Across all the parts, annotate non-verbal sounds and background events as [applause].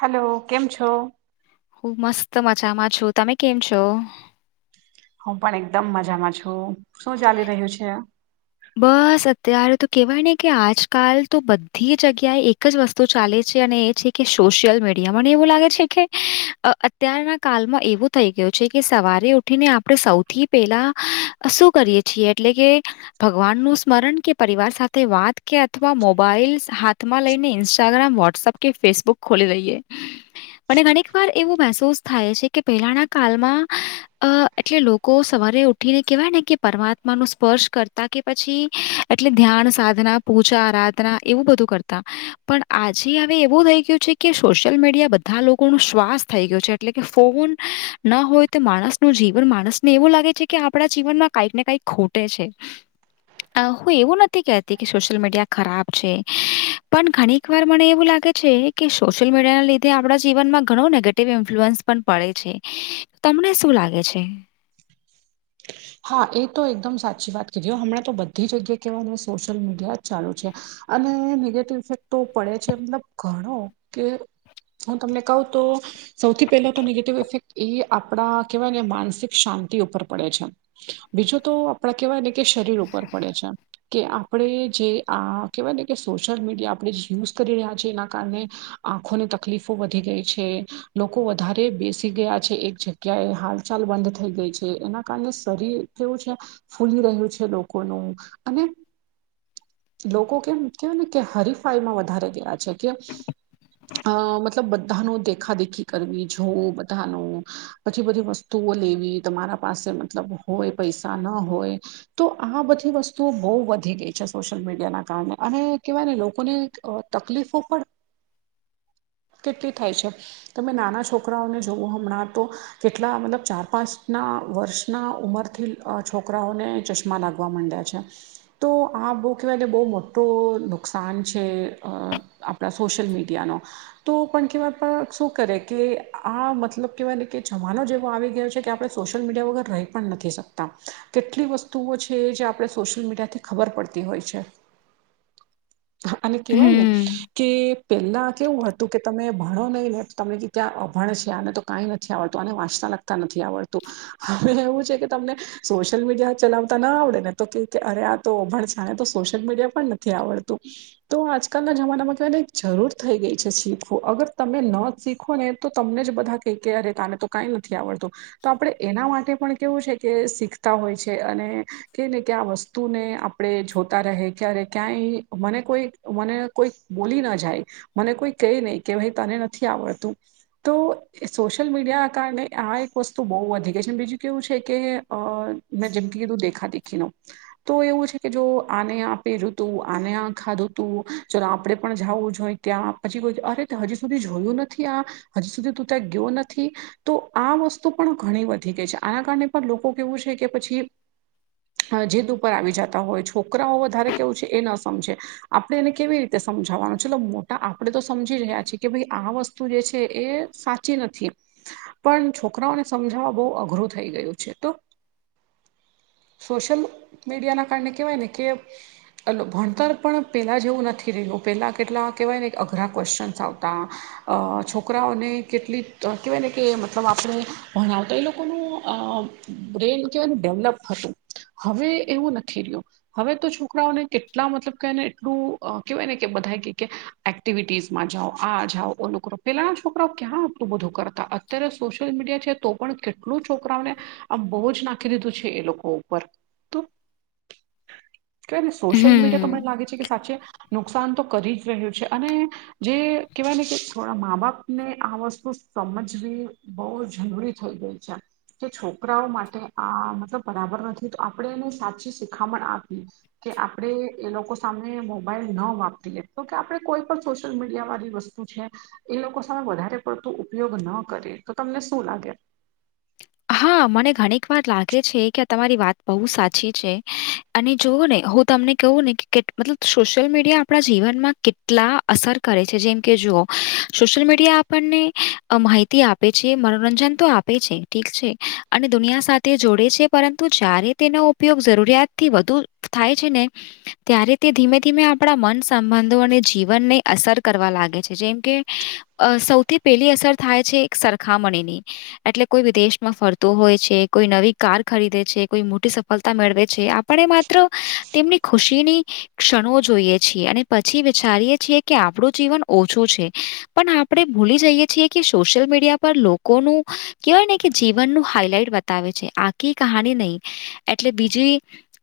Hello કેમ છો હું મસ્ત મજામાં છું તમે કેમ છો હું પણ એકદમ મજામાં છું શું ચાલી રહ્યું છે? બસ અત્યારે તો કેવાય ને કે આજકાલ તો બધી જગ્યાએ એક જ વસ્તુ ચાલે છે. અને એ છે કે સોશિયલ મીડિયા મને એવું લાગે છે કે અત્યારના કાલમાં એવું થઈ ગયું છે કે સવારે ઉઠીને આપણે સૌથી પેલા શું કરીએ છીએ. એટલે કે ભગવાન નું સ્મરણ કે પરિવાર સાથે વાત કે અથવા મોબાઈલ હાથમાં લઈને ઇન્સ્ટાગ્રામ, વોટ્સઅપ કે ફેસબુક ખોલી દઈએ. મને ઘણીક વાર એવું મહેસૂસ થાય છે કે પહેલાના કાલમાં અ એટલે લોકો સવારે ઉઠીને કેવાય ને કે પરમાત્મા ન સ્પર્શ કર તા કે પછી એટલે ધ્યાન, સાધના, પૂજા, આરાધના એવું બધું કરતા. પણ આજે અવે એવું થઈ ગયું છે કે સોશિયલ મીડિયા બધા લોકો ન શ્વાસ થઈ ગયું છે. એટલે કે ફોન ના હોય તો માણસનું જીવન માણસને એવું લાગે છે કે આપણા જીવનમાં કયાક ને કાય ખુટે છે. હું એવું નથી કહેતી કે સોશિયલ મીડિયા ખરાબ છે. પણ ઘણીક વાર મને એવું લાગે છે કે સોશિયલ મીડિયા ના લીધે આપણા જીવનમાં ઘણું નેગેટિવ ઇન્ફ્લુઅન્સ પણ પડે છે. તમને શું લાગે છે? હા એ તો એકદમ સાચી વાત કીધી. હમણાં તો બધી જગ્યાએ કેવા સોશિયલ મીડિયા જ ચાલુ છે. અને નેગેટિવ ઇફેક્ટ તો પડે છે. મતલબ ઘણો કે હું તમને કવ તો સૌથી પહેલા તો નેગેટિવ ઇફેક્ટ એ આપણા કહેવાય ને માનસિક શાંતિ ઉપર પડે છે. બીજું તો આપડા કેવાય ને કે શરીર ઉપર પડે છે. કે આપણે જે આ કહેવાય ને કે સોશિયલ મીડિયા આપણે જે યુઝ કરી રહ્યા છે. એના કારણે આંખોની તકલીફો વધી ગઈ છે. લોકો વધારે બેસી ગયા છે. એક જગ્યા ક્યાય હાલચાલ બંધ થઈ ગઈ છે. એના કારણે શરીર કેવું છે. ફૂલી રહ્યું છે લોકોનું. અને લોકો કેમ કેવાય ને કે હરીફાઈમાં વધારે ગયા છે. કે અ મતલબ બધાનો દેખા દેખી કરવી જોવ બધાનું પછી બધી વસ્તુઓ લેવી તમારા પાસે મતલબ હોય પૈસા ન હોય. તો આ બધી વસ્તુઓ બઉ વધી ગઈ છે. સોશિયલ મીડિયાના કારણે અને કહેવાય ને લોકોને તકલીફો પણ કેટલી થાય છે. તમે નાના છોકરાઓને જોવઓ હમણાં તો કેટલા મતલબ ચાર પાંચ ના વર્ષના ઉમરથી છોકરાઓને ચશ માં માગવા માંડ્યા છે. તો આ બહુ કહેવાય બહુ મોટું નુકસાન છે. આપણા સોશિયલ મીડિયાનો તો પણ કહેવાય પણ શું કરે કે આ મતલબ કેવાય કે જમાનો જેવો આવી ગયો છે કે આપણે સોશિયલ મીડિયા વગર રહી પણ નથી શકતા. કેટલી વસ્તુઓ છે જે આપણે સોશિયલ મીડિયાથી ખબર પડતી હોય છે. [inaudible] અને કેહેવાય ને હમ્મ, કે પેલા કેવું હતું કે તમે ભણો નહીં ને તમને કે ત્યાં અભણ છે. આને તો કંઈ નથી આવડતું. આને વાંચતા લગતા નથી આવડતું. હવે એવું છે કે તમને સોશિયલ મીડિયા ચલાવતા ના આવડે ને તો કે અરે તો અભણ સાને તો સોશિયલ મીડિયા પણ નથી આવડતું. તો આજકાલના જમાનામાં તો એને જરૂર થઈ ગઈ શીખું અગર તમે ન શીખો ને તો તમને જ બધા કેયકે અરે તને તો કંઈ નથી આવડતું. તો આપણે એના માટે પણ કેવું છે કે શીખતા હોય છે અને કે ને કે વસ્તુને આપણે જોતા રહે ક્યારે ક્યાંય મને કોઈ મને કોઈ બોલી ના જાય મને કોઈ કેય નહી કે ભાઈ તને નથી આવડતું. તો એ સોશિયલ મીડિયા કારણે આ એક વસ્તુ બહુ વધી ગઈ છે અને બીજું કેવું છે કે અ મેં જિમ કીધું દેખા દેખી નુ તો એવું છે કે જો આને આ પહેર્યું હતું આને આ ખાધું તું ચલો આપડે પણ જાવું જોઈ ત્યાં પછી કોઈ અરે ત હજી સુધી જોયું નથી આ હજી સુધી તું ત્યાં ગયો નથી તો આ વસ્તુ પણ ઘણી વધી ગઈ છે આના કારણે પણ લોકો કેવું છે કે પછી જીદ ઉપર આવી જતા હોય છોકરાઓ વધારે કેવું છે એ ન સમજે આપણે એને કેવી રીતે સમજાવાનું છેલો મોટા આપડણે તો સમજી રહ્યા છીએ કે ભાઈ આ વસ્તુ વસ્તુ જે છે એ સાચી નથી પણ છોકરાઓને સમજાવવા બહુ અઘરું થઈ ગયું છે તો સોશિયલ મીડિયાના કારણે કહેવાય ને કે અલો ભણતર પણ પહેલાં જેવું નથી રહ્યું પહેલાં કેટલા કહેવાય ને એક અઘરા ક્વેશ્ચનસ આવતા અ છોકરાઓને કેટલી કહેવાય ને કે મતલબ આપણે ભણાવતા એ લોકોનું અ બ્રેન કેવાય ડેવલપ હતું હવે એવું નથી રહ્યું હવે તો છોકરાઓને કેટલા મતલબ કેવાય ને એટલું કેહેવાય ને કે બધા કે એક્ટિવિટીઝ માં જાઓ આ જાઓ ઓ નકરો પેલા આ છોકરાઓ ક્યાં આપતું બધું કર તો અંતર્યરે સોશિલ મીડિયા છે તો પણ કેટલું છોકરાઓને આમ બહુ જ નાખી દીધું છે એ લોકો ઉપર તો હ કેવાય ને સોશિયલ મીડિયા તો મને લાગે છે કે સાચે નુકસાન તો કરી જ રહ્યું છે અને જે કહેવાય ને કે થોડા મા બાપને આ વસ્તુ સમજવી બહુ જરૂરી થઈ ગઈ છે કે છોકરાઓ માટે આ મતલબ બરાબર નથી તો આપણે એને સાચી શીખામણ આપીએ કે આપણેે એ લોકો સામે મોબાઈલ ના વાપતી લે તો કે આપડે કોઈ પણ સોશિયલ મીડિયા વાળી વસ્તુ છે એ લોકો સામે વધારે પડતું ઉપયોગ ન કરી તો તમને શું લાગે હા મને ઘણીક વાર લાગે છે કે તમારી વાત બહુ સાચી છે અને જોઓ ને હું તમને કહવું ને કે મતલબ સોશિયલ મીડિયા આપણા જીવનમાં કે કેટલા અસર કરે છે જેમ કે જુઓ સોશિલ મીડિયા આપણને માહિતી આપે આપે છે મનોરંજન તો આપે છે ઠીક છે અને દુનિયા સાથે જોડે છે પરંતુ જ્યારે તેનો ઉપયોગ જરૂરિયાતથી વધુ થાય છે ને ત્યારે તે ધીમે ધીમે આપણા મન સંબંધો અને જીવનને અસર કરવા લાગે છે જેમ કે અ સૌથી પેલી અસર થાય છે એક સરખામણીની એટલે કોઈ વિદેશમાં ફરતો હોય છે કોઈ નવી કાર ખરીદે છે કોઈ મોટી સફળતા મેળવે છે આપણે એમાં તેમની ખુશીની ક્ષણો જોઈએ છીએ અને પછી વિચારીએ છીએ કે આપણું જીવન ઓછું છે પણ આપણે ભૂલી જઈએ છીએ કે સોશિયલ મીડિયા પર લોકોનું કહેવાય ને કે જીવનનું હાઈલાઈટ બતાવે છે આખી કહાણી નહી એટલે બીજી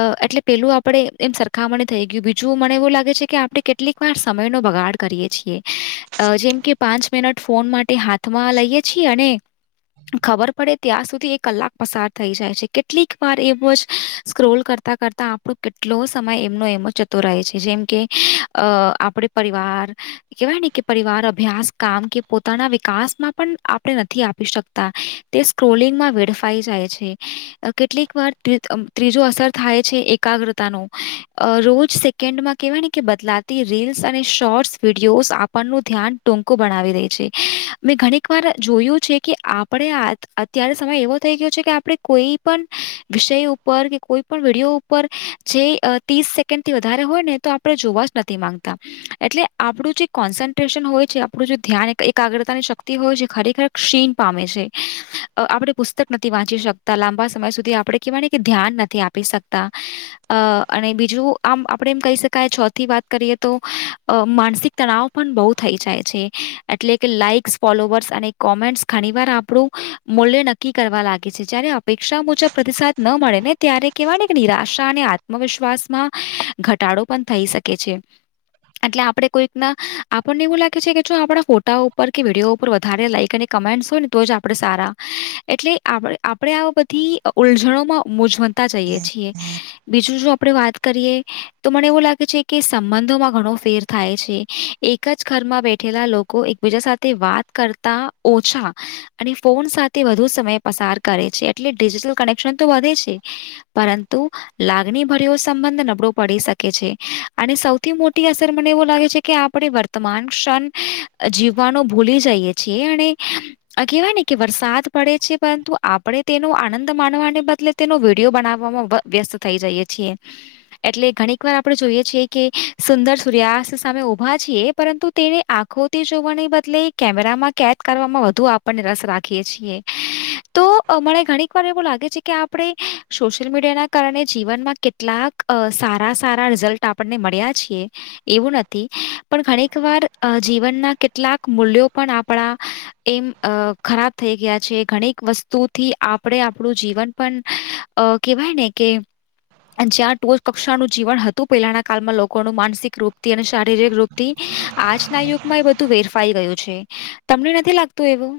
અ એટલે પેલું આપ આપડે એમ સરખામણી થઈ ગયું બીજું મને એવું લાગે છે કે આપડણે કેટલીક વાર સમય નો બગાડ કરીએ છીએ અ જેમ કે પાંચ મિનટ ફોન માટે હાથમાં લઈએ છીએ અને ખબર પડે ત્યાં સુધી એક કલાક પસાર થઈ જાય છે કેટલીક વાર એવો જ સ્ક્રોલ કરતાં કરતા આપણો કેટલો સમય એમનો એમ જતો રહે છે જેમ કે અ આપડે પરિવાર કેવાય ને કે પરિવાર અભ્યાસ કામ કે પોતાના વિકાસમાં પણ આપણે નથી આપી શક તા સ્ક્રોલિંગમાં વેડફાઈ જાય છે. કેટલીક વાર ટ્રી ત્રીજો અસર થાય છે એકાગ્રતા ન રોજ ન્ડમાં કહેવા કે બદલાતી રીલ્સ અને શોર્ટ્સ વિડીયોસ આપણનું ધ્યાન ટોકુ બનાવી દે છે મેં ઘણીક વાર જોયું છે કે આ આપણે અત્યારે સમય એવો થઈ ગયો છે કે આપણે કોઈ પણ વિષય ઉપર કે કોઈ પણ વિડયો ઉપર જે ત્રીસ સેકન્ડ થી વધારે હોય ને તો આપણે જોવા જ નથી માંગતા. એટલે આપણું જે કોન્સન્ટ્રેશન હોય છે આપણું જે ધ્યાન એકાગ્રતાની શક્તિ હોય છે ખરેખર ક્ષીણ પામે છે. આપણે પુસ્તક નથી વાંચી શકતા લાંબા સમય સુધી આપણે કહેવાની કે ધ્યાન નથી આપી શકતા. અ અને બીજું આમ આપણે એમ કહી શકાય છો થી વાત કરીએ તો માનસિક તણાવ પણ બહુ થઈ જાય છે એટલે કે લાાઈક્સ ફોલોવર્સ અને કોમેન્ટસ ઘણીવાર મુલ્ય નક્કી કરવા લાગે છે જયારે અપેક્ષા મુજબ પ્રતિસાદ ન મળે ને ત્યારે કેવાની નિરાશા અને આત્મવિશ્વાસમાં ઘટાડો પણ થઈ શકે છે. એટલે આપડે કોઈક ના આપણને એવું લાગે છે કે જો આપણા ફોટા ઉપર કે વિડીયો ઉપર વધારે લાઈક અને કૉમેન્ટ્સ હોય ને તો જ આપણે સારા એટલે આપણે આ બધી ઉલ્ઝાલો માં મુ મલતા તા જઈએ છીએ બીજું જો આપણે વાત કરીએ તો મને એવું લાગે છે કે સંબંધોમાં ઘણો ફેર થાય છે એક જ ઘરમાં બેઠેલા લો એકબીજા સાથે વાત કરતા ઓછા અને ફોન સાથે વધુ સમય પસાર કરે છે એટલે ડિજિટલ કનેક્શન તો વધે છે. પરંતુ લાગણી ભર્યો સંબંધ નબળો પડી શકે છે અને સૌ સૌથી મોટી અસર મને એવું લાગે છે કે આપણે વર્તમાન ક્ષણ જીવવાનો ભૂલી જઈએ. [unintelligible] આ કહેવાય ને કે વરસાદ પડે છે પરંતુ આપણે તેનો આનંદ માનવાને બદલે તેનો વિડીિયો બનાવવામાં વ્યસ્ત થઈ જઈએ છીએ. એટલે ઘણીક વાર આપણે જોઈએ છીએ કે સુંદર સૂર્યાસ્ત સામે ઉભા છીએ પરંતુ. તેને આખોતી જોવાણી બદલે કેમેરા માં કેદ કરવામાં વધુ આપ આપને રસ રાખીએ છીએ. તો મને ઘણીક વાર એવું લાગે છે કે આપણે સોશિયલ મીડિયાના કારણે જીવનમાં કેટલાક. અ સારા સારા રિઝલ્ટ આપણને મળ્યા છીએ. એવું નથી પણ ઘણીક વાર જીવનના કેટલાક મૂલ્યો પણ આપણા એમ અ ખરાબ થઈ ગયા છે ઘણીક વસ્તુથી આપણે આપણું જીવન પણ અ કહેવાય ને કે. જ્યાં ટોચ કક્ષાનું જીવન હતું પહેલાના કાળમાં લોકોનું માનસિક રૂપથી અને શારીરિક રૂપ આજના યુગમાં એ બધું વેરફાઈ ગયું છે તમને નથી લાગતું એવું?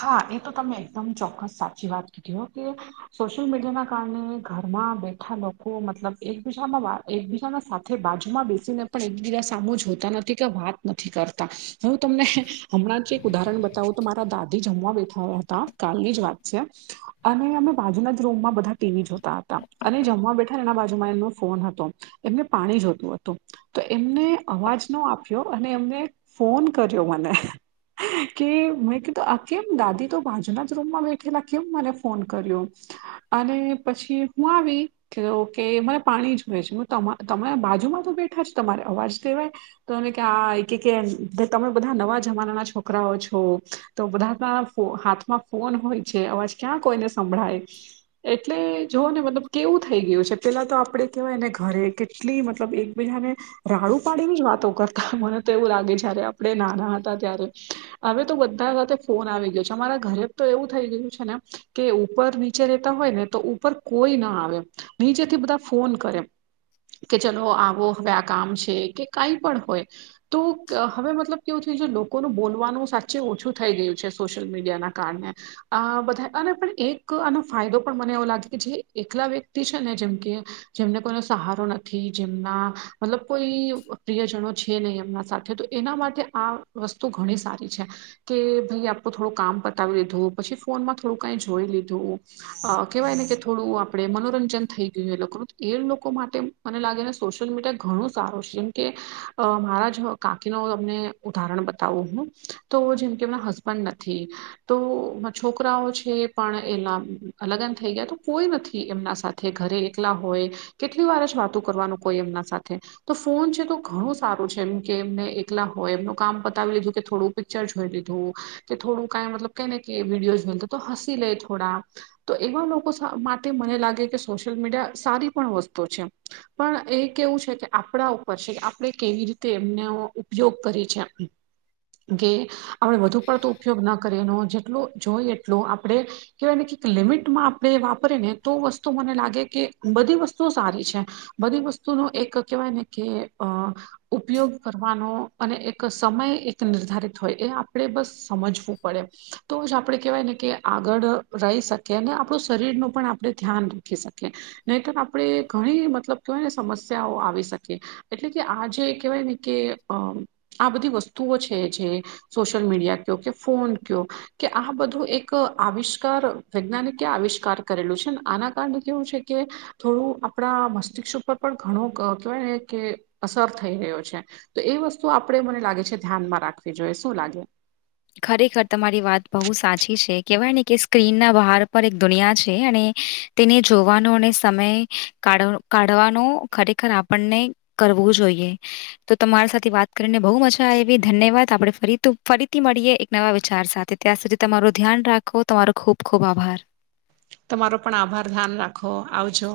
હા એ તો તમે એકદમ ચોક્કસ સાચી વાત કીધ હા. સોશિયલ મીડિયા ના કારણે ઘરમાં બેઠા લોકો મતલબ એકબીજામાં વ એકબીજાના સાથે બાજુમાં બેસીને પણ એકબીજા સામું જોતા નથી કે વાત નથી કરતા. હું તમને હમણાં જ એક ઉદાહરણ બતાવું તો મારા દા તે જમવા બેઠા હતા કાલની જ વાત છે. અને અમે બાજુના જ રૂમમાં બધા ટીવી જોતા હતા અને જમવા બેઠા એના બાજુમાં એમનો ફોન હતો. એમને પાણી જોતું હતું. તો એમને અવાજ ન આપ્યો અને એમને ફોન કર્યો મને. કે મેં કેમ. તો આ કેમ દાદી તો બાજુના જ રૂમમાં બેઠેલા કેમ મને ફોન કર્યો. અને પછી હું આવી. કે કે મરે પાણી જુએ છે હ તમે બાજુમાં તો બેઠા છે તમારે અવાજ કહેવાય. તો એમને કા તમે બધા નવા જમાનાના છોકરાઓ છો. તો બધા હાથમાં ફોન હોય છે અવાજ ક્યાં કોઈને સંભળાય. એટલે જોઓ ને મતલબ કેવું થઈ ગયું છે પેલા તો આપડે કેહેવાયને ઘરે કેટલી મતલબ. બીજાને રાડુ પાડીની જ વાતો કરતા મને તો એવું લાગે જયારે આપણે નાના હતા ત્યારે. હવે તો બધા. ફોન આવી ગયો છે અમારા ઘરે તો એવું થઈ ગયું છે ને કે ઉપર નીચે રેતા હોય ને તો ઉપર. કોઈ ના આવે નીચેથી બધા ફોન કરે. કે ચલો આવો હવે આ કામ છે કે કઈ પણ હોય. તો હવે મતલબ કેવું થયું છે લોકોનું બોલવાનું સાચે ઓછું. થઈ ગયું છે સોશિયલ મીડિયાના કારણે. આ બધા અને પણ એક આનો ફાયદો પણ મને એવો લાગે કે જે એકલા વ્યક્તિ છે ને જેમ કે. જેમને કોઈનો સહારો નથી જેમના મતલબ કોઈ પ્રિયજનો છે નહીં એમના સાથે. તો એના માટે આ વસ્તુ ઘણી સારી છે. કે ભાઈ આપું થોડું કામ બતાવી લીધું પછી ફોનમાં થોડું કઈ જોઈ લીધું. અ કહેવાય ને કે થોડું આપડે મનોરંજન થઈ ગયું એટલે ખરું એ લોકો માટે. મને લાગે ને સોશિયલ મીડિયા ઘણું સારું છે જેમ કે મારા જ કાંકીનો તમને. ઉદાહરણ બતાવું હું તો જેમ કે એમના હસબન્ડ નથી. તો છોકરાઓ છે પણ એા અલગન થઈ ગયા તો કોઈ નથી એમના સાથે. ઘરે એકલા હોય કેટલી વાર જ વાતું કરવાનું કોઈ એમના સાથે. તો ફોન છે તો ઘણું સારું છે એમ કે એમને એકલા હોય એમનું કામ પતાવી લીધું કે થોડું પિક્ચર જોઈ લીધું. થોડું કઈ મતલબ કઈને વિડયોઝ બ તો હસી લે થોડા. તો એવા લોકો માટે મને લાગે કે સોશિયલ મીડિયા સારી પણ વસ્તુ છે. પણ એ કેવું છે કે આપણા ઉપર છે કે આપણે કેવી રીતે એમનો ઉપયોગ કરી છે. કે આપણે વધુ પડતો ઉપયોગ ના કરીએનો જેટલો જોઈ એટલો આપણેે. કેવાયને કઈક લિમિટમાં આપણે વાપરી ને તો વસ્તુ મને લાગે કે બધી વસ્તુઓ સારી છે. બધી વસ્તુનો એક કેહેવાય ને કે અ. ઉપયોગ કરવાનો અને એક સમય એક નિર્ધારિત હોય એ. આપણે બસ સમજવું પડે. તો જ આપણે કહેવાય ને કે આગળ રહી શકીએ અને આપણું શરીર ન પણ આપણે ધ્યાન રાખી શકીએ. નહીટ આપણે ઘણી મતલબ કેવાય ને સમસ્યાઓ આવી શકી. એટલે કે આ જે કેહેવાય ને કે અ આ બધી વસ્તુઓ છે જે સોશલ મીડિયા ક કે ફોન ક. કે આ બધું એક આવિષ્કાર વૈજ્ઞાનિકે આવિષ્કાર કરેલું છે ને આના કારણે કેવું છે કે. થોડું આપણા મસ્તિષ્ક ઉપર પણ ઘણું કેવાય ને કે અસર થઈ રહ્યો છે. તો એ વસ્તુ આપણેે મને લાગે છે ધ્યાનમાં રાખવી જોઈએ શું લાગે. ખરેખર તમારી વાત બહુ સાચી છે કેહેવાય ને કે સ્ક્રીન ના બહાર પર એક દુનિયા છે અને તેને જોવાનો અને સમય કા કાઢવાનો ખરેખર આપણને. કરવું જોઈએ તો તમારી સાથે વાત કરીને બહુ મજા આવી ધન્યવાદ આપણે ફરી ફરી. મળીએ એક નવા વિચાર સાથે ત્યાં સુધી તમારું ધ્યાન રાખો તમારો ખૂબ ખૂબ આભાર. તમારો પણ આભાર ધ્યાન રાખો આવજો.